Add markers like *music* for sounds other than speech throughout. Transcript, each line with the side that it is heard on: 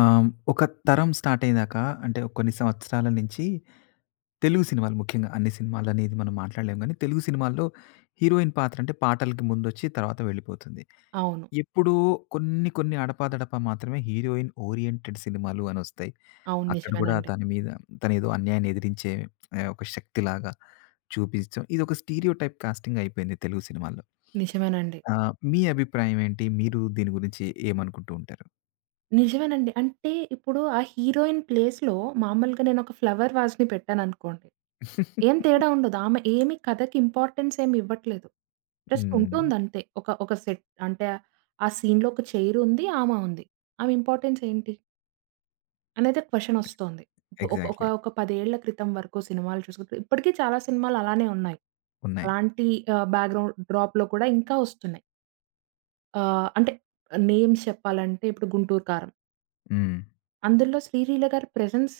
left: ఆహ్, ఒక తరం స్టార్ట్ అయ్యేదాకా అంటే ఒక కొన్ని సంవత్సరాల నుంచి తెలుగు సినిమాలు ముఖ్యంగా అన్ని సినిమాలనేది మనం మాట్లాడలేము గానీ, తెలుగు సినిమాల్లో హీరోయిన్ పాత్ర అంటే పాటలకి ముందొచ్చి తర్వాత వెళ్ళిపోతుంది.
right: అవును.
left: ఎప్పుడో కొన్ని కొన్ని అడపాదడపా మాత్రమే హీరోయిన్ ఓరియెంటెడ్ సినిమాలు అనొస్తాయి.
right: అవును.
left: అక్కడ గూడా
right: నిజమేనండి.
left: తన మీద తనేదో అన్యాయాన్ని ఎదిరించే ఒక శక్తిలాగా చూపించడం ఇదొక స్టీరియోటైప్ కాస్టింగ్ అయిపోయింది తెలుగు సినిమాల్లో.
right: నిజమేనండి.
left: మీ అభిప్రాయం ఏంటి? మీరు దీని గురించి ఏమనుకుంటూ ఉంటారు?
right: నిజమేనండి. అంటే ఇప్పుడు ఆ హీరోయిన్ ప్లేస్‌లో మామూలుగా నేనొక ఫ్లవర్ వాజ్‌ని పెట్టాననుకోండి.
left: *laughs*
right: ఏం తేడా ఉండదు. ఆమె ఏమి కథకి ఇంపార్టెన్స్ ఏమి ఇవ్వట్లేదు. జస్ట్
left: హ్మ్.
right: ఉంటుందంతే. ఒక ఒక సెట్ అంటే ఆ సీన్‌లో ఒక చైర్ ఉంది. ఆమె ఉంది. ఆమె ఇంపార్టెన్స్ ఏంటి? అనేది క్వెషనొస్తోంది. ఇప్పుడు ఒక ఒక
left: ఎగ్జాక్ట్‌లీ.
right: ఒక 10 ఏళ్ల క్రితం వరకు సినిమాలు చూసుకుంటే ఇప్పటికీ చాలా సినిమాలు అలానే ఉన్నాయి.
left: ఉన్నాయి.
right: అలాంటి బ్యాక్‌గ్రౌండ్ డ్రాప్‌లో కూడా ఇంకా వస్తున్నాయి. అంటే నేమ్స్ చెప్పాలంటే ఇప్పుడు 'గుంటూరు కారం.'
left: హ్మ్.
right: అందులో శ్రీలీల గారి ప్రెజెన్స్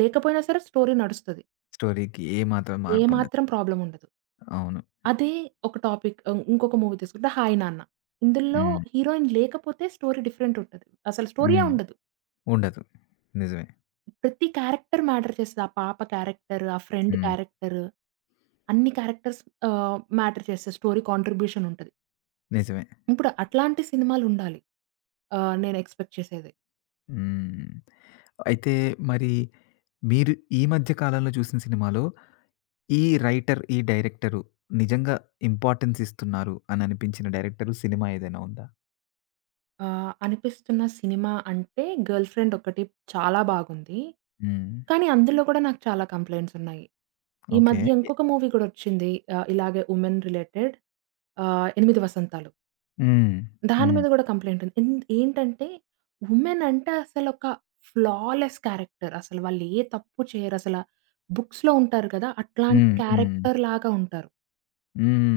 right: లేకపోయినా సరే స్టోరీ నడుస్తది.
left: స్టోరీకి ఏ మాత్రం మార్పుండదు.
right: ఏమాత్రం ప్రాబ్లమ్ ఉండదు.
left: అవును.
right: అదే ఒక టాపిక్ ఇంకొక మూవీ తీసుకుంటే 'హాయ్ నాన్న.' ఇందులో
left: హ్మ్.
right: హీరోయిన్ లేకపోతే స్టోరీ డిఫరెంట్ ఉంటది. అసలు స్టోరీయే
left: హ్మ్.
right: ఉండదు.
left: ఉండదు. నిజమే.
right: ప్రతి క్యారెక్టర్ మ్యాటర్ చేస్తది. ఆ పాప క్యారెక్టర్, ఆ ఫ్రెండ్
left: హ్మ్.
right: క్యారెక్టర్ అన్ని క్యారెక్టర్స్ మ్యాటర్ చేస్తాయి. స్టోరీ కాంట్రిబ్యూషన్ ఉంటది.
left: నిజమే.
right: ఇప్పుడు అట్లాంటి సినిమాలుండాలి. నేను ఎక్స్‌పెక్ట్ చేసేది.
left: హ్మ్. అయితే మరి మీరు ఈ మధ్య కాలంలో చూసిన సినిమాలో ఈ రైటర్, ఈ డైరెక్టరు నిజంగా ఇంపార్టెన్స్ ఇస్తున్నారు అని అనిపించిన డైరెక్టరు, సినిమా ఏదైనా ఉందా?
right: అనిపిస్తున్న సినిమా అంటే 'గర్ల్ ఫ్రెండ్' ఒకటి చాలా బాగుంది.
left: హ్మ్.
right: కానీ అందులో కూడా నాకు చాలా కంప్లెయింట్స్ ఉన్నాయి. ఈ
left: ఓకే.
right: మధ్య ఇంకొక మూవీ కూడా వచ్చింది. ఇలాగే వుమెన్ రిలేటెడ్ 'ఎనిమిది వసంతాలు.'
left: హ్మ్.
right: దాని
left: హ్మ్.
right: మీద కూడా కంప్లెయింట్ ఉంది. ఎంద్ ఏంటంటే వుమెన్ అంటే అసలు ఒక ఫ్లాలెస్ క్యారెక్టర్. అసలు వాళ్ళు ఏ తప్పు చేయరు. అసల బుక్స్‌లో ఉంటారు కదా! అట్లాంటి
left: హ్మ్. హ్మ్.
right: క్యారెక్టర్ లాగా ఉంటారు.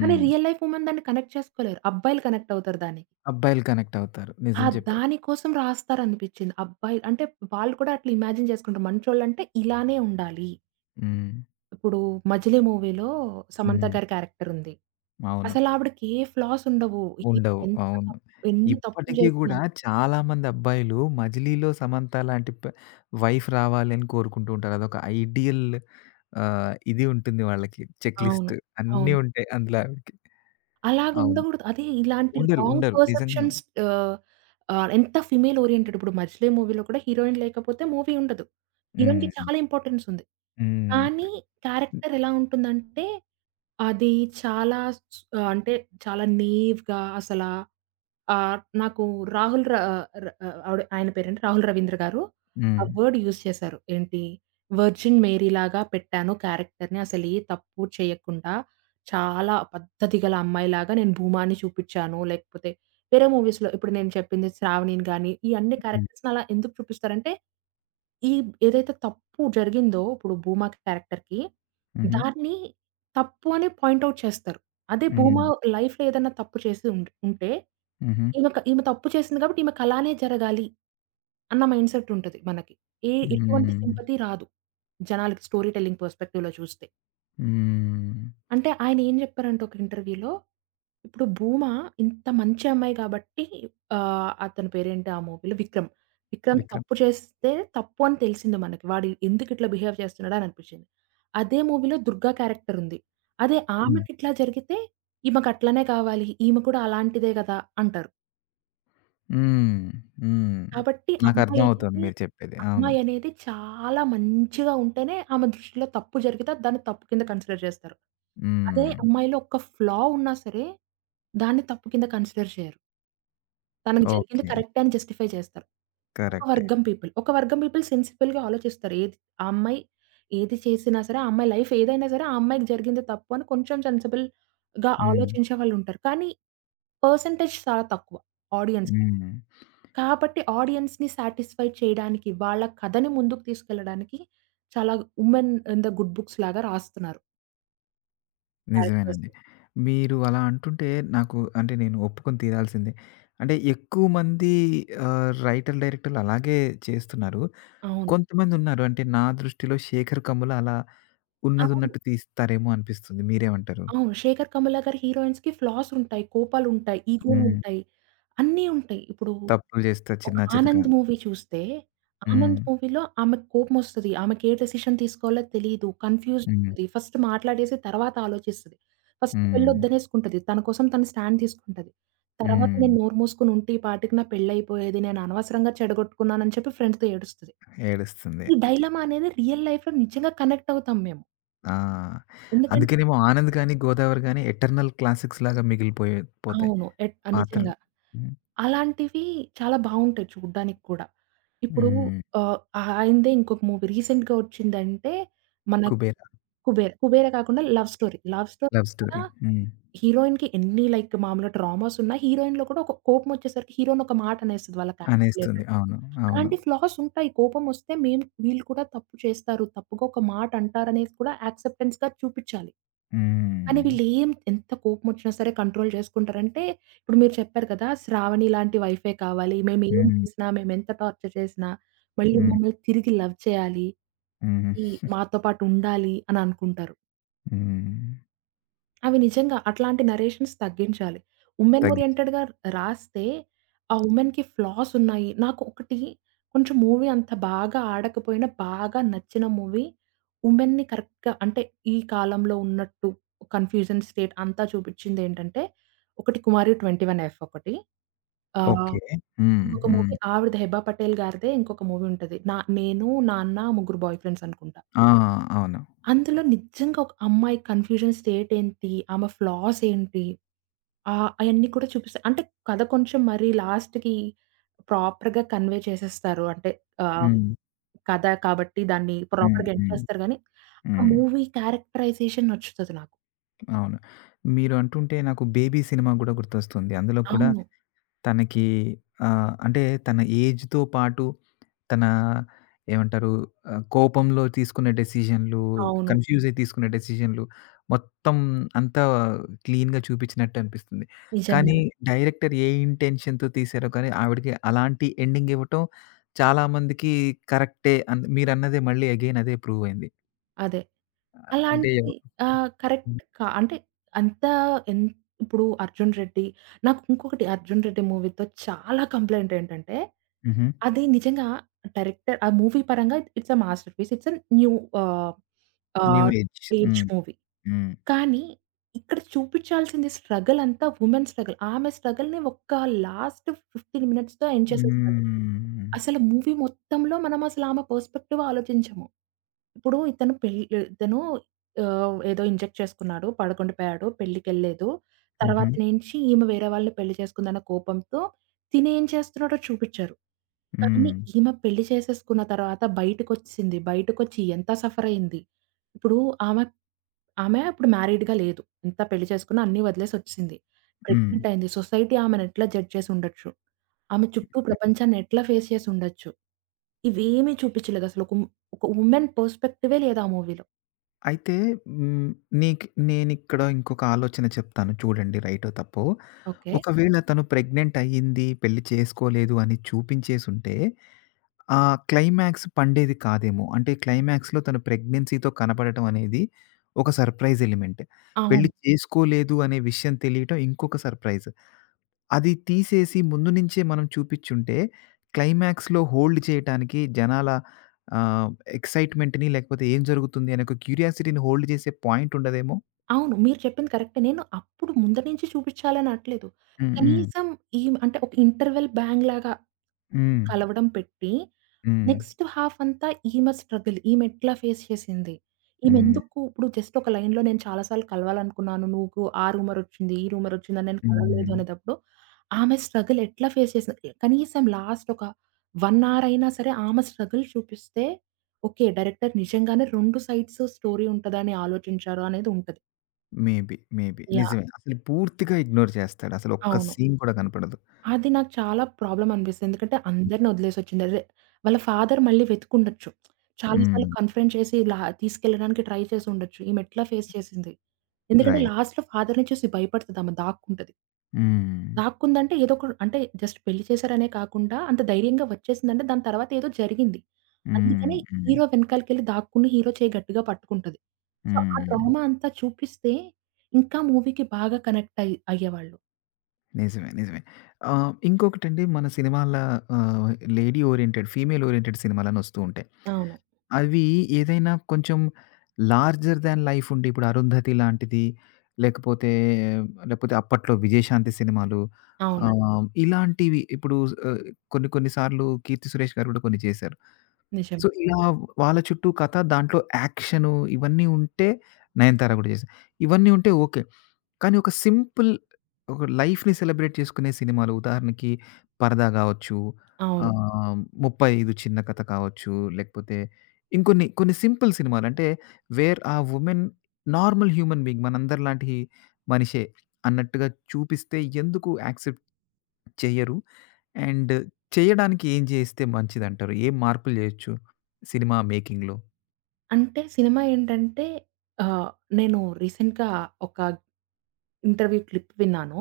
right: కానీ రియల్ లైఫ్ వుమెన్ దాన్ని కనెక్ట్ చేసుకోలేరు. అబ్బాయిలు కనెక్ట్ అవుతారు దానికి.
left: అబ్బాయిలు కనెక్ట్ అవుతారు.
right: ఆ!
left: నిజం చెప్పారు.
right: దాని కోసం రాస్తారనిపిచ్చింది. అబ్బాయి అంటే వాళ్ళు కూడా అట్లా ఇమాజిన్ చేసుకుంటారు. మంచోళ్ళంటే ఇలానే ఉండాలి.
left: హ్మ్.
right: ఇప్పుడు 'మజిలీ' మూవీలో సమంత
left: హ్మ్.
right: గారి క్యారెక్టర్ ఉంది.
left: అవును.
right: అసలు ఆవిడకి ఏ ఫ్లాస్ ఉండవు. హీరో
left: ఉండవు.
right: ఎంత
left: అవును.
right: ఎన్ని తప్పులు
left: ఇప్పటికి
right: చేసినా
left: గూడా చాలామంది అబ్బాయిలు 'మజిలీలో' సమంత లాంటి ప వైఫ్ రావాలి అని కోరుకుంటూ ఉంటారు. అదొక ఐడియల్ ఇది ఉంటుంది వాళ్ళకి చెక్
right: అవును.
left: లిస్ట్ అన్నీ
right: అవును.
left: ఉంటాయి అందులో ఆవిడకి.
right: అలాగ
left: అవును.
right: ఉండగూడదు. అదే ఇలాంటి
left: ఉండరు.
right: రాంగ్
left: ఉండరు. నిజంగా.
right: పర్సెప్షన్స్. ఆహ్, ఆహ్, ఎంత ఫీమేల్ ఓరియెంటెడ్ ఇప్పుడు 'మజిలీ' మూవీలో కూడా హీరోయిన్ లేకపోతే మూవీ ఉండదు. హీరోయిన్‌కి
left: హ్మ్.
right: చాలా ఇంపార్టెన్స్ ఉంది.
left: హ్మ్.
right: కానీ క్యారెక్టర్ ఎలా ఉంటుందంటే, అది చాలా స్ ఆ, అంటే చాలా నేవ్‌గా అసలా నాకు రాహుల్ ర ర ఆవిడ ఆయన పేరేంటి రాహుల్ రవీంద్ర గారు ఆ
left: హ్మ్.
right: వర్డ్ యూజ్ చేశారు. ఏంటి వర్జిన్ మేరీలాగా పెట్టాను క్యారెక్టర్‌ని అసలు ఏ తప్పు చేయకుండా చాలా పద్ధతి గల అమ్మాయిలాగా నేను భూమాని చూపించాను. లేకపోతే వేరే మూవీస్‌లో ఇప్పుడు నేను చెప్పింది 'శ్రావణిని' గాని ఈ అన్ని
left: హ్మ్.
right: క్యారెక్టర్స్‌ని అలా ఎందుకు చూపిస్తారంటే, ఈ ఏదైతే తప్పు జరిగిందో ఇప్పుడు భూమా క్యారెక్టర్‌కి
left: హుహు.
right: దాన్ని తప్పు అని పాయింట్ ఔట్ చేస్తారు. అదే
left: హ్మ్.
right: భూమా లైఫ్‌లో ఏదన్నా తప్పు చేసి ఉంటే,
left: హుహు.
right: ఈమె తప్పు చేసింది కాబట్టి ఈమెకు అలానే జరగాలి అన్న మైండ్‌సెట్ ఉంటది మనకి. ఎటువంటి
left: హ్మ్.
right: సింపతి రాదు. జనాలకి స్టోరీ టెల్లింగ్ పర్స్‌పెక్టివ్‌లో చూస్తే.
left: హ్మ్.
right: అంటే ఆయనేం జెప్పారంటే ఒక ఇంటర్వ్యూలో, ఇప్పుడు 'భూమా' ఇంత మంచి అమ్మాయి గాబట్టి అతని పేరేంటి ఆ మూవీలో 'విక్రమ్.' 'విక్రమ్'
left: 'విక్రమ్.'
right: తప్పు చేస్తే తప్పు అని తెలిసింది మనకి. వాడు ఎందుకిట్లా బిహేవ్ చేస్తున్నాడు అని అనిపిచ్చింది. అదే మూవీలో 'దుర్గా' క్యారెక్టర్ ఉంది. అదే
left: హ్మ్.
right: ఆమెకిట్లా జరిగితే ఈమెకట్లనే కావాలి. ఈమె కూడా అలాంటిదే గదా! అంటారు.
left: హ్మ్. హ్మ్.
right: కాబట్టి
left: నాకర్థమవుతుంది
right: అమ్మాయనేది,
left: మీరు చెప్పేది. అవును.
right: అమ్మాయనేది చాలా మంచిగా ఉంటేనే ఆమె దృష్టిలో తప్పు జరిగితే దాన్ని తప్పు కింద కన్సిడర్ చేస్తారు. అదే
left: హ్మ్.
right: అమ్మాయిలో ఒక్క ఫ్లా ఉన్నా సరే, దాన్ని తప్పు కింద కన్సిడర్ చేయరు. తనకు జరిగింది
left: ఓకే.
right: కరెక్టే అని జస్టిఫై చేస్తారు. ఒక
left: కరెక్టే.
right: వర్గం పీపుల్, ఒక వర్గం పీపుల్ సెన్సిబుల్‌గా ఆలోచిస్తారు. ఏది ఆ అమ్మాయి ఏది చేసినా సరే, ఆ అమ్మాయి లైఫ్ ఏదైనా సరే, ఆ అమ్మాయికి జరిగింది తప్పు అని కొంచెం సెన్సిబుల్‌గా
left: హ్మ్.
right: ఆలోచించే వాళ్ళుంటారు. కానీ పర్సెంటేజ్ చాలా తక్కువ ఆడియన్స్.
left: హ్మ్.
right: కాబట్టి ఆడియన్స్‌ని సాటిస్ఫై చేయడానికి, వాళ్ళ కథని ముందుకు తీసుకెళ్ళడానికి చాలా 'women in the good books' లాగా రాస్తున్నారు. క్యారెక్టర్స్.
left: నిజమేనండి. మీరు అలా అంటుంటే నాకు అంటే నేను ఒప్పుకొని తీరాల్సిందే. అంటే ఎక్కువ మంది రైటర్లు, డైరెక్టర్లు అలాగే చేస్తున్నారు.
right: అవును.
left: కొంతమందున్నారు అంటే నా దృష్టిలో 'శేఖర్ కమ్ముల' అలా
right: అవును.
left: ఉన్నదున్నట్టు తీస్తారేమో అనిపిస్తుంది. మీరేమంటారు?
right: అవును. 'శేఖర్ కమ్ముల' గారి హీరోయిన్స్‌కి ఫ్లాస్ ఉంటాయి, కోపాలుంటాయి,
left: హ్మ్.
right: ఈగోలుంటాయి, అన్నీ ఉంటాయి. ఇప్పుడు
left: తప్పులు చేస్తా
right: ఒక
left: చిన్న చితక.
right: 'ఆనంద్' మూవీ చూస్తే
left: హ్మ్.
right: 'ఆనంద్' మూవీలో ఆమెకు కోపమొస్తది. ఆమెకే డెసిషన్ తీసుకోవాలో తెలీదు. కన్‌ఫ్యూజ్డ్
left: హ్మ్.
right: ఉంటది. ఫస్ట్ మాట్లాడేసి తర్వాత ఆలోచిస్తది. ఫస్ట్
left: హ్మ్.
right: పెళ్లొద్దనేసుకుంటది. తన కోసం తను స్టాండ్ తీసుకుంటది. తర్వాత నేను
left: హ్మ్.
right: నోరు మూసుకొని ఉంటే ఈ పాటికి నా పెళ్లయిపోయేది. నేను అనవసరంగా చెడగొట్టుకున్నానని చెప్పి ఫ్రెండ్స్‌తో ఏడుస్తది.
left: ఏడుస్తుంది.
right: ఈ డైలమా అనేది రియల్ లైఫ్‌లో నిజంగా కనెక్ట్ అవుతాం మేము.
left: ఆ!
right: ఎందుకంటే
left: అందుకేనేమో 'ఆనంద్' గాని, 'గోదావరి' గాని ఎటర్నల్ క్లాసిక్స్ లాగా మిగిలిపోయే పోతాయి
right: అవును. ఎట్
left: పాత్రలు.
right: నిజంగా.
left: హ్మ్.
right: అలాంటివి చాలా బావుంటాయి చూడ్డానికి కూడా. ఇప్పుడు
left: హ్మ్.
right: ఆహ్, ఆయనదే ఇంకొక మూవీ రీసెంట్‌గా వచ్చిందంటే మన
left: 'కుబేర'
right: 'కుబేర'. 'కుబేర' కాకుండా love story. Love story
left: love
right: కూడా
left: స్టోరీ. హ్మ్.
right: హీరోయిన్‌కి ఎన్ని లైక్ మామూలుగా ట్రామాస్ ఉన్నా హీరోయిన్‌లో కూడా ఒక కోపం వచ్చేసరికి హీరోయిన్ ఒక మాట అనేస్తది వాళ్ళ క్యారెక్టర్
left: అనేస్తుంది.
right: రిలేటెడ్.
left: అవును. అవును.
right: అలాంటి ఫ్లాస్ ఉంటాయి. కోపం వస్తే మేము వీళ్ళు కూడా తప్పు చేస్తారు. తప్పుగా ఒక మాట అంటారనేది కూడా యాక్సెప్టెన్స్‌గా చూపిచ్చాలి. కానీ
left: హ్మ్.
right: వీళ్ళేం ఎంత కోపమొచ్చినా సరే కంట్రోల్ చేసుకుంటారంటే, ఇప్పుడు మీరు చెప్పారు కదా! శ్రావణి లాంటి వైఫే కావాలి. మేమేం
left: హ్మ్.
right: చేసినా, మేమెంత టార్చర్ చేసినా, మళ్ళీ
left: హ్మ్.
right: మమ్మల్ని తిరిగి లవ్ చేయాలి.
left: హ్మ్.
right: ఈ మాతో పాటు ఉండాలి అని అనుకుంటారు.
left: హ్మ్.
right: అవి నిజంగా అట్లాంటి నరేషన్స్ తగ్గించాలి. ఉమెన్
left: తగ్గించి
right: ఓరియెంటెడ్‌గా రాస్తే, ఆ ఉమెన్‌కి ఫ్లాస్ ఉన్నాయి. నాకు ఒకటి కొంచెం మూవీ అంత బాగా ఆడకపోయినా, బాగా నచ్చిన మూవీ ఉమెన్‌ని కరెక్ట్‌గా అంటే ఈ కాలంలో ఉన్నట్టు కన్‌ఫ్యూజన్ స్టేట్ అంతా చూపించిందేంటంటే, ఒకటి 'కుమారి 21 ఎఫ్' ఒకటి. ఆహ్,
left: ఓకే. హ్మ్.
right: ఇంకొక
left: హ్మ్.
right: మూవీ ఆవిడది 'హెబా పటేల్' గారిదే ఇంకొక మూవీ ఉంటది. నా 'నేను, నాన్న, ముగ్గురు బాయ్ ఫ్రెండ్స్' అనుకుంటా.
left: ఆ! అవును.
right: అందులో నిజంగా ఒక అమ్మాయి కన్‌ఫ్యూజన్ స్టేట్ ఏంటి? ఆమె ఫ్లాస్ ఏంటి? అయన్నీ కూడా చూపిస్తారు. అంటే కథ కొంచెం మరి లాస్ట్‌కి ప్రాపర్‌గా కన్వే చేసేస్తారు. అంటే ఆహ్,
left: హ్మ్.
right: కథ కాబట్టి దాన్ని
left: హ్మ్.
right: ప్రాపర్‌గా ఎండ్
left: హ్మ్.
right: చేస్తారు గానీ, ఆ
left: హ్మ్.
right: మూవీ క్యారెక్టరైజేషన్ నచ్చుతది నాకు.
left: అవును. మీరు అంటుంటే నాకు 'బేబీ' సినిమా గూడా గుర్తొస్తుంది. అందులో కూడా
right: అవును.
left: తనకి అంటే తన ఏజ్‌తో పాటు తన ఏమంటారు, కోపంలో తీసుకునే డెసిషన్‌లు,
right: అవును.
left: కన్‌ఫ్యూజ్ అయి తీసుకునే డెసిషన్‌లు మొత్తం అంతా క్లీన్‌గా చూపించినట్టు అనిపిస్తుంది. కానీ
right: నిజంగానే.
left: డైరెక్టర్ ఏ ఇంటెన్షన్‌తో తీశారో కానీ ఆవిడకి అలాంటి ఎండింగ్ ఇవ్వటం చాలామందికి కరెక్టే అని మీరన్నదే మళ్ళీ అగైన్ అదే ప్రూవ్ అయింది.
right: అదే.
left: అంటే
right: అలాంటిది కరెక్ట్ కా అంటే అంతా ఎన్ ఇప్పుడు 'అర్జున్ రెడ్డి' నాకు ఇంకొకటి 'అర్జున్ రెడ్డి' మూవీతో చాలా కంప్లెయింట్ ఏంటంటే,
left: హుహు.
right: అది నిజంగా డైరెక్టర్ ఆ మూవీ పరంగా it's a masterpiece. It's a new uh,
left: new
right: uh,
left: age.
right: Age
left: hmm.
right: Movie.
left: హ్మ్.
right: కానీ ఇక్కడ చూపించాల్సింది స్ట్రగల్ అంతా వుమెన్ స్ట్రగల్. ఆమె స్ట్రగల్‌ని ఒక్క లాస్ట్ 15 మినిట్స్‌తో ఎండ్ చేసేస్తారు.
left: హ్మ్.
right: అసలు మూవీ మొత్తంలో మనం అసలు ఆమె పర్స్పెక్టివ్ ఆలోచించము. ఇప్పుడు ఇతను ఏదో ఇంజెక్ట్ చేసుకున్నాడు, పడకుండిపోయాడు, పెళ్ళికెళ్ళలేదు.
left: హుహు.
right: తర్వాత నుంచి ఈమె వేరే వాళ్ళని పెళ్లి చేసుకుందన్న కోపంతో తినేం చేస్తున్నాడో చూపిచ్చారు. కానీ
left: హ్మ్.
right: ఈమె పెళ్లి చేసేసుకున్న తర్వాత బయటకొచ్చేసింది. బయటకొచ్చి ఎంత సఫర్ అయింది. ఇప్పుడు ఆమె ఆమె ఇప్పుడు మ్యారీడ్‌గా లేదు. ఎంత పెళ్లి చేసుకున్నా అన్నీ వదిలేసొచ్చేసింది.
left: హ్మ్.
right: ప్రెగ్నెంట్ అయింది. సొసైటీ ఆమెను ఎట్లా జడ్జ్ చేసి ఉండొచ్చు? ఆమె చుట్టూ ప్రపంచాన్ని ఎట్లా ఫేస్ చేసి ఉండొచ్చు? ఇవేమీ చూపించలేదు అసలు. ఒక వుమెన్ పర్స్పెక్టివే లేదు ఆ మూవీలో.
left: అయితే హ్మ్. నీకు నేనిక్కడ ఇంకొక ఆలోచన చెప్తాను చూడండి రైటో తప్పో. హ్మ్.
right: ఓకే.
left: ఒకవేళ తను ప్రెగ్నెంట్ అయ్యింది, పెళ్లి చేసుకోలేదు అని చూపించేసుంటే, ఆ క్లైమాక్స్ పండేది కాదేమో! అంటే క్లైమాక్స్‌లో తను ప్రెగ్నెన్సీతో కనపడటం అనేది ఒక సర్ప్రైజ్ ఎలిమెంట్. పెళ్లి
right: అవును.
left: చేసుకోలేదు అనే విషయం తెలియటం ఇంకొక సర్ప్రైజ్. అది తీసేసి ముందు నుంచే మనం చూపిచ్చుంటే, క్లైమాక్స్‌లో హోల్డ్ చేయటానికి జనాల ఆహ్, ఎక్సైట్‌మెంట్‌ని లేకపోతే ఏం జరుగుతుంది అనే ఒక క్యూరియాసిటీని హోల్డ్ చేసే పాయింట్ ఉండదేమో?
right: అవును. మీరు చెప్పింది కరెక్టే. నేను అప్పుడు ముందు నుంచి చూపించాలని అనట్లేదు.
left: హ్మ్. హ్మ్.
right: కనీసం ఈమె అంటే ఒక ఇంటర్వెల్ బ్యాంగ్ లాగా
left: హ్మ్.
right: కలవడం పెట్టి,
left: హ్మ్.
right: నెక్స్ట్ హాఫ్ అంతా ఈమె స్ట్రగుల్. ఈమెట్లా ఫేస్ చేసింది.
left: హ్మ్.
right: ఈమెందుకు ఇప్పుడు జస్ట్ ఒక లైన్‌లో నేను చాలా సార్లు కలవాలనుకున్నాను. నువ్వు ఆ రూమరొచ్చింది, ఈ రూమరొచ్చిందని నేను
left: హ్మ్.
right: కలవలేదు అనేటప్పుడు, ఆమె స్ట్రగుల్ ఎట్లా ఫేస్ చేసింది. కనీసం లాస్ట్ ఒక 1 అవర్ అయినా సరే ఆమె స్ట్రగుల్ చూపిస్తే, ఓకే. డైరెక్టర్ నిజంగానే 2 సైడ్స్ స్టోరీ ఉంటదని ఆలోచించారు అనేది ఉంటది.
left: మేబీ. మేబీ.
right: యాహ్!
left: నిజమే. అసలు పూర్తిగా ఇగ్నోర్ చేస్తాడు. అసలు ఒక్క
right: అవును.
left: సీన్ కూడా కనపడదు.
right: అది నాకు చాలా ప్రాబ్లమ్ అనిపిస్తుంది. ఎందుకంటే అందరిని వదిలేసొచ్చింది. అదే వాళ్ళ ఫాదర్ మళ్ళీ వెతికుండొచ్చు. చాలా సార్లు
left: హ్మ్.
right: కన్ఫ్రంట్ చేసి ఇలా తీసుకెళ్ళడానికి ట్రై చేసి ఉండొచ్చు. ఈమె ఎట్లా ఫేస్ చేసింది? ఎందుకంటే
left: రైట్.
right: లాస్ట్‌లో ఫాదర్‌ని చూసి భయపడతది ఆమె దాక్కుంటది.
left: హ్మ్.
right: దాక్కుందంటే ఏదో ఒక అంటే జస్ట్ పెళ్లి చేశారనే కాకుండా అంత ధైర్యంగా వచ్చేసిందంటే దాని తర్వాత ఏదో జరిగింది.
left: హ్మ్.
right: అందుకని
left: హ్మ్.
right: హీరో వెనకాలకెళ్ళి దాక్కుని హీరో చేయి గట్టిగా పట్టుకుంటది. సో, ఆ
left: హ్మ్.
right: ట్రామా అంతా చూపిస్తే ఇంకా మూవీకి బాగా కనెక్ట్ అయ్యేవాళ్ళు.
left: నిజమే. నిజమే. ఇంకొకటండి మన సినిమాల ఆహ్, లేడీ ఓరియెంటెడ్, ఫీమేల్ ఓరియెంటెడ్ సినిమాలని వస్తూ ఉంటాయి.
right: అవును.
left: అవి ఏదైనా కొంచెం లార్జర్ థాన్ లైఫ్ ఉండి, ఇప్పుడు 'అరుంధతి' లాంటిది, లేకపోతే, లేకపోతే అప్పట్లో 'విజయశాంతి' సినిమాలు,
right: అవునండి.
left: ఇలాంటివి ఇప్పుడు ఆహ్, కొన్ని కొన్ని సార్లు 'కీర్తి సురేష్' గారు కూడా కొన్ని చేశారు.
right: నిజం.
left: సో, ఇలా వాళ్ళ చుట్టూ కథ, దాంట్లో యాక్షను ఇవన్నీ ఉంటే 'నయనతార' కూడా చేసింది. ఇవన్నీ ఉంటే ఓకే. కానీ ఒక సింపుల్ ఒక లైఫ్‌ని సెలబ్రేట్ చేసుకునే సినిమాలు ఉదాహరణకి 'పరదా' గావచ్చు, హ్మ్.
right: అవును.
left: '35 చిన్న కథ' కావచ్చు, లేకపోతే ఇంకొన్ని కొన్ని సింపుల్ సినిమాలు అంటే where uh women normal human being మనందరిలాంటి మనిషే అన్నట్టుగా చూపిస్తే ఎందుకు యాక్సెప్ట్ చెయ్యరు? అండ్ చేయడానికి ఏం చేస్తే మంచిదంటారు? ఏం మార్పులు చేయొచ్చు సినిమా మేకింగ్‌లో?
right: అంటే సినిమా ఏంటంటే ఆహ్, నేను రీసెంట్‌గా ఒక ఇంటర్వ్యూ క్లిప్ విన్నాను.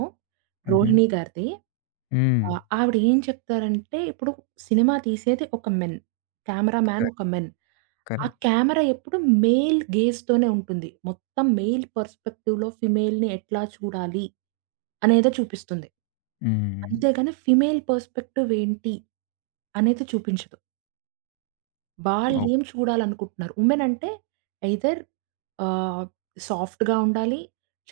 left: హుహు.
right: రోహిణి గారిది.
left: హ్మ్.
right: ఆవిడ ఏం చెప్తారంటే, ఇప్పుడు సినిమా తీసేది ఒక మెన్. Cameraman
left: correct.
right: ఒక మెన్. ఆ
left: కరెక్ట్.
right: కెమెరా ఎప్పుడు మేల్ గేజ్‌తోనే ఉంటుంది. మొత్తం మేల్ పర్స్పెక్టివ్‌లో ఫీమేల్‌ని ఎట్లా చూడాలి అనేదే చూపిస్తుంది.
left: హ్మ్.
right: అంతేగాని ఫీమేల్ పర్స్పెక్టివ్ ఏంటి అనేది చూపించదు.
left: ఓకే.
right: వాళ్ళేం చూడాలనుకుంటున్నారు. ఉమెన్ అంటే ఎయిదర్ ఆహ్, సాఫ్ట్‌గా ఉండాలి.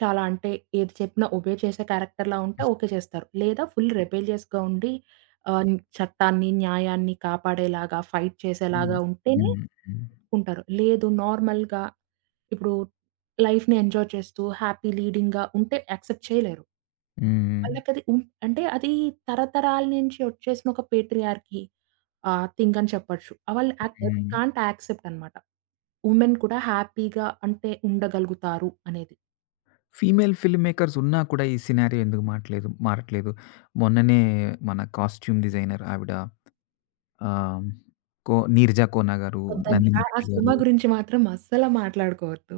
right: చాలా అంటే ఏది చెప్పినా ఒబే చేసే క్యారెక్టర్‌లా ఉంటే ఓకే చేస్తారు. లేదా ఫుల్ రెబెలియస్‌గా ఉండి ఆహ్, చట్టాన్ని, న్యాయాన్ని కాపాడేలాగా, ఫైట్
left: హ్మ్.
right: చేసేలాగా ఉంటేనే
left: హ్మ్. హ్మ్.
right: ఒప్పుకుంటారు. లేదు నార్మల్‌గా ఇప్పుడు లైఫ్‌ని ఎంజాయ్ చేస్తూ హ్యాపీ లీడింగ్‌గా ఉంటే యాక్సెప్ట్ చేయలేరు.
left: హ్మ్.
right: వాళ్ళకది ఉం అంటే అది తరతరాల నుంచి వచ్చేసిన ఒక పేట్రియార్కీ థింక్ అని చెప్పొచ్చు. ఆ వాళ్ళు యాక్ దే
left: హ్మ్.
right: కాంట్ యాక్సెప్ట్ అన్నమాట. వుమెన్ కూడా హ్యాపీగా అంటే ఉండగలుగుతారు అనేది.
left: ఫీమేల్ ఫిల్మ్ మేకర్స్ ఉన్నా కూడా ఈ సినారియో ఎందుకు మాట్లేదు మారట్లేదు. మొన్ననే మన కాస్ట్యూమ్ డిజైనర్ ఆవిడ ఆహ్, కో 'నీరజా కోన' గారు,
right: వద్దండి.
left: 'నందిని
right: ఆ ఆ
left: రెడ్డి' గారు.
right: సినిమా గురించి మాత్రం అస్సలు మాట్లాడుకోవద్దు.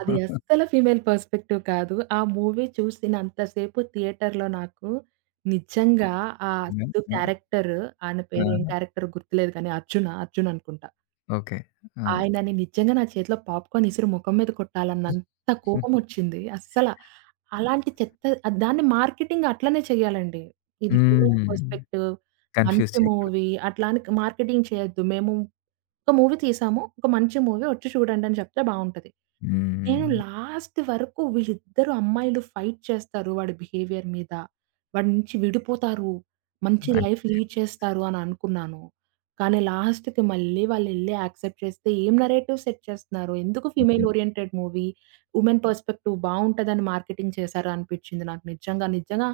right: అది అస్సలు ఫీమేల్ పర్స్పెక్టివ్ కాదు. ఆ మూవీ చూసినంత సేపు థియేటర్‌లో నాకు నిజంగా ఆ సిద్దు
left: ఆ!
right: క్యారెక్టర్ ఆయన పేరు ఏం
left: ఆ!
right: క్యారెక్టర్ గుర్తులేదు కానీ అర్జునా? అర్జున్ అనుకుంటా.
left: ఓకే. ఆ!
right: ఆయనని నిజంగా నా చేతిలో పాప్‌కార్న్ ఇసిరి ముఖం మీద కొట్టాలన్నంత కోపమొచ్చింది. అస్సల అలాంటి చెత్త దాన్ని మార్కెటింగ్ అట్లనే చేయాలండి. ఇది ఫిమేల్
left: హ్మ్.
right: పర్స్పెక్ట్
left: కన్‌ఫ్యూజ్
right: మంచి
left: చేయకూడదు.
right: మూవీ అట్లా అని మార్కెటింగ్ చేయొద్దు. మేము ఒక మూవీ తీసాము. ఒక మంచి మూవీ వచ్చి చూడండని చెప్తే బావుంటది. నేను
left: హ్మ్.
right: లాస్ట్ వరకు వీళ్ళిద్దరు అమ్మాయిలు ఫైట్ చేస్తారు వాడి బిహేవియర్ మీద. వాడి నుంచి విడిపోతారు. మంచి లైఫ్ లీడ్ చేస్తారు అని అనుకున్నాను. కానీ లాస్ట్‌కి మళ్ళీ వాళ్ళెళ్లి యాక్సెప్ట్ చేస్తే ఏం నరేటివ్ సెట్ చేస్తున్నారు? ఎందుకు ఫీమేల్
left: అది.
right: ఓరియెంటెడ్ మూవీ, వుమెన్ పర్స్పెక్టివ్ బావుంటదని మార్కెటింగ్ చేశారా అనిపిచ్చింది నాకు నిజంగా. నిజంగా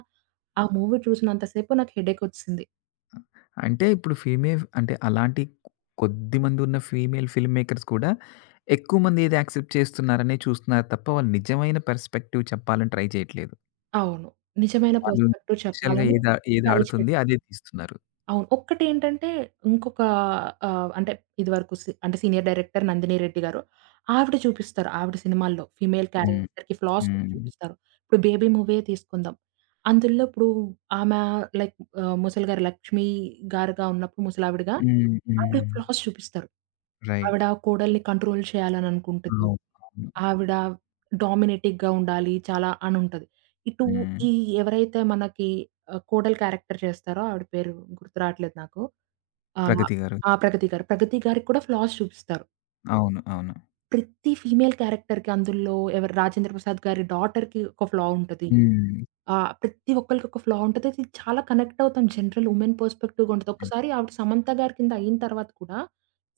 right: ఆ మూవీ చూసినంత సేపు నాకు హెడేకొచ్చేసింది.
left: అంటే ఇప్పుడు ఫీమేల్ అంటే అలాంటి కొద్దిమంది ఉన్న ఫీమేల్ ఫిల్మ్ మేకర్స్ కూడా ఎక్కువ మంది ఏది యాక్సెప్ట్ చేస్తున్నారనే చూస్తున్నారు తప్ప, వాళ్ళు నిజమైన పర్స్‌పెక్టివ్ చెప్పాలని ట్రై చేయట్లేదు.
right: అవును. నిజమైన
left: వాళ్ళు
right: పర్స్పెక్టివ్
left: కమర్షియల్‌గా
right: చెప్పాలని
left: ఏది ఏది
right: ట్రై
left: ఆడుతుంది
right: చేయట్లేదు.
left: అదే తీస్తున్నారు.
right: అవును. ఒక్కటేంటంటే ఇంకొక అంటే ఇదివరకు సి అంటే సీనియర్ డైరెక్టర్ నందిని రెడ్డి గారు. ఆవిడ చూపిస్తారు. ఆవిడ సినిమాల్లో ఫీమేల్
left: హ్మ్.
right: క్యారెక్టర్‌కి ఫ్లాస్ కూడా
left: హ్మ్.
right: చూపిస్తారు. ఇప్పుడు 'బేబీ' మూవీయే తీసుకుందాం. అందులో ఇప్పుడు ఆమె లైక్ ముసలిగారు లక్ష్మి గారుగా ఉన్నప్పుడు ముసలావిడగా
left: హ్మ్.
right: ఆవిడ
left: హ్మ్.
right: ఫ్లాస్ చూపిస్తారు.
left: రైట్.
right: ఆవిడ కోడల్ని కంట్రోల్ చేయాలని అనుకుంటది.
left: అవును. అవును.
right: ఆవిడ డామినేటివ్‌గా ఉండాలి చాలా అని ఉంటది. ఇటు
left: హ్మ్.
right: ఈ ఎవరైతే మనకి కోడలు క్యారెక్టర్ చేస్తారో ఆవిడ పేరు గుర్తు రావట్లేదు నాకు. ఆ!
left: 'ప్రగతి' గారు.
right: ఆ! 'ప్రగతి' గారు. 'ప్రగతి' గారికి కూడా ఫ్లాస్ చూపిస్తారు.
left: అవును. అవును.
right: ప్రతి ఫీమేల్ క్యారెక్టర్‌కి అందులో ఎవరు 'రాజేంద్ర ప్రసాద్' గారి డాటర్‌కి ఒక ఫ్లా ఉంటది.
left: హ్మ్.
right: ఆ! ప్రతి ఒక్కళ్ళకి ఒక ఫ్లా ఉంటది. అది చాలా కనెక్ట్ అవుతాం జనరల్ ఉమెన్ పర్స్పెక్టివ్‌గా ఉంటది.
left: హ్మ్.
right: ఒకసారి ఆవిడ 'సమంత' గారి కింద అయిన తర్వాత కూడా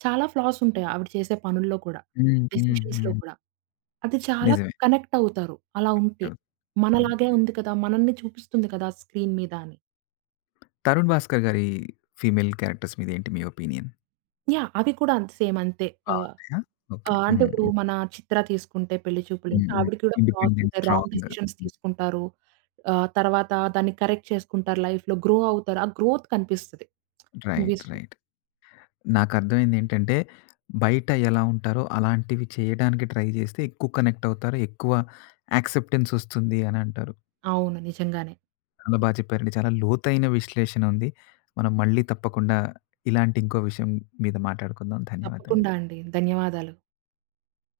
right: చాలా ఫ్లాస్ ఉంటాయి ఆవిడ చేసే పనుల్లో కూడా,
left: హ్మ్.
right: డెసిషన్స్‌లో
left: హ్మ్.
right: కూడా. అది చాలా
left: నిజమే.
right: కనెక్ట్ అవుతారు అలా ఉంటే.
left: అవును. అవును.
right: మనలాగే ఉంది కదా! మనల్ని చూపిస్తుంది కదా! స్క్రీన్ మీద అని.
left: 'తరుణ్ భాస్కర్' గారి ఫీమేల్ క్యారెక్టర్స్ మీద ఏంటి మీ ఒపీనియన్?
right: యాహ్! అవి కూడా అంతే సేమ్ అంతే. ఆ!
left: బావుంటాయా? ఓకే.
right: ఆ! అంటే
left: హ్మ్.
right: ఇప్పుడు మన చిత్ర తీసుకుంటే పెళ్లి చూపుల
left: హ్మ్.
right: నుంచి
left: హ్మ్.
right: ఆవిడకి కూడా ఫ్లాస్
left: ఇండిపెండెంట్,
right: ఉంటాయి. Wrong
left: strong.
right: డెసిషన్స్
left: హ్మ్.
right: తీసుకుంటారు. తర్వాత దాన్ని కరెక్ట్ చేసుకుంటారు. లైఫ్‌లో గ్రో అవుతారు. ఆ గ్రోత్ కనిపిస్తది
left: రైట్.
right: మూవీస్‌లో.
left: రైట్. నాకర్థమైందేంటంటే, బయట ఎలా ఉంటారో అలాంటివి చేయడానికి ట్రై చేస్తే ఎక్కువ కనెక్ట్ అవుతారు. ఎక్కువ యాక్సెప్టెన్స్ ఒస్తుంది అనంటారు.
right: అవును. నిజంగానే.
left: చాలా బా చెప్పారండి. చాలా లోతైన విశ్లేషణ ఉంది. మనం మళ్ళీ తప్పకుండా ఇలాంటి ఇంకో విషయం మీద మాట్లాడుకుందాం.
right: తప్పకుండా
left: ధన్యవాదాలండి.
right: అండి. ధన్యవాదాలు.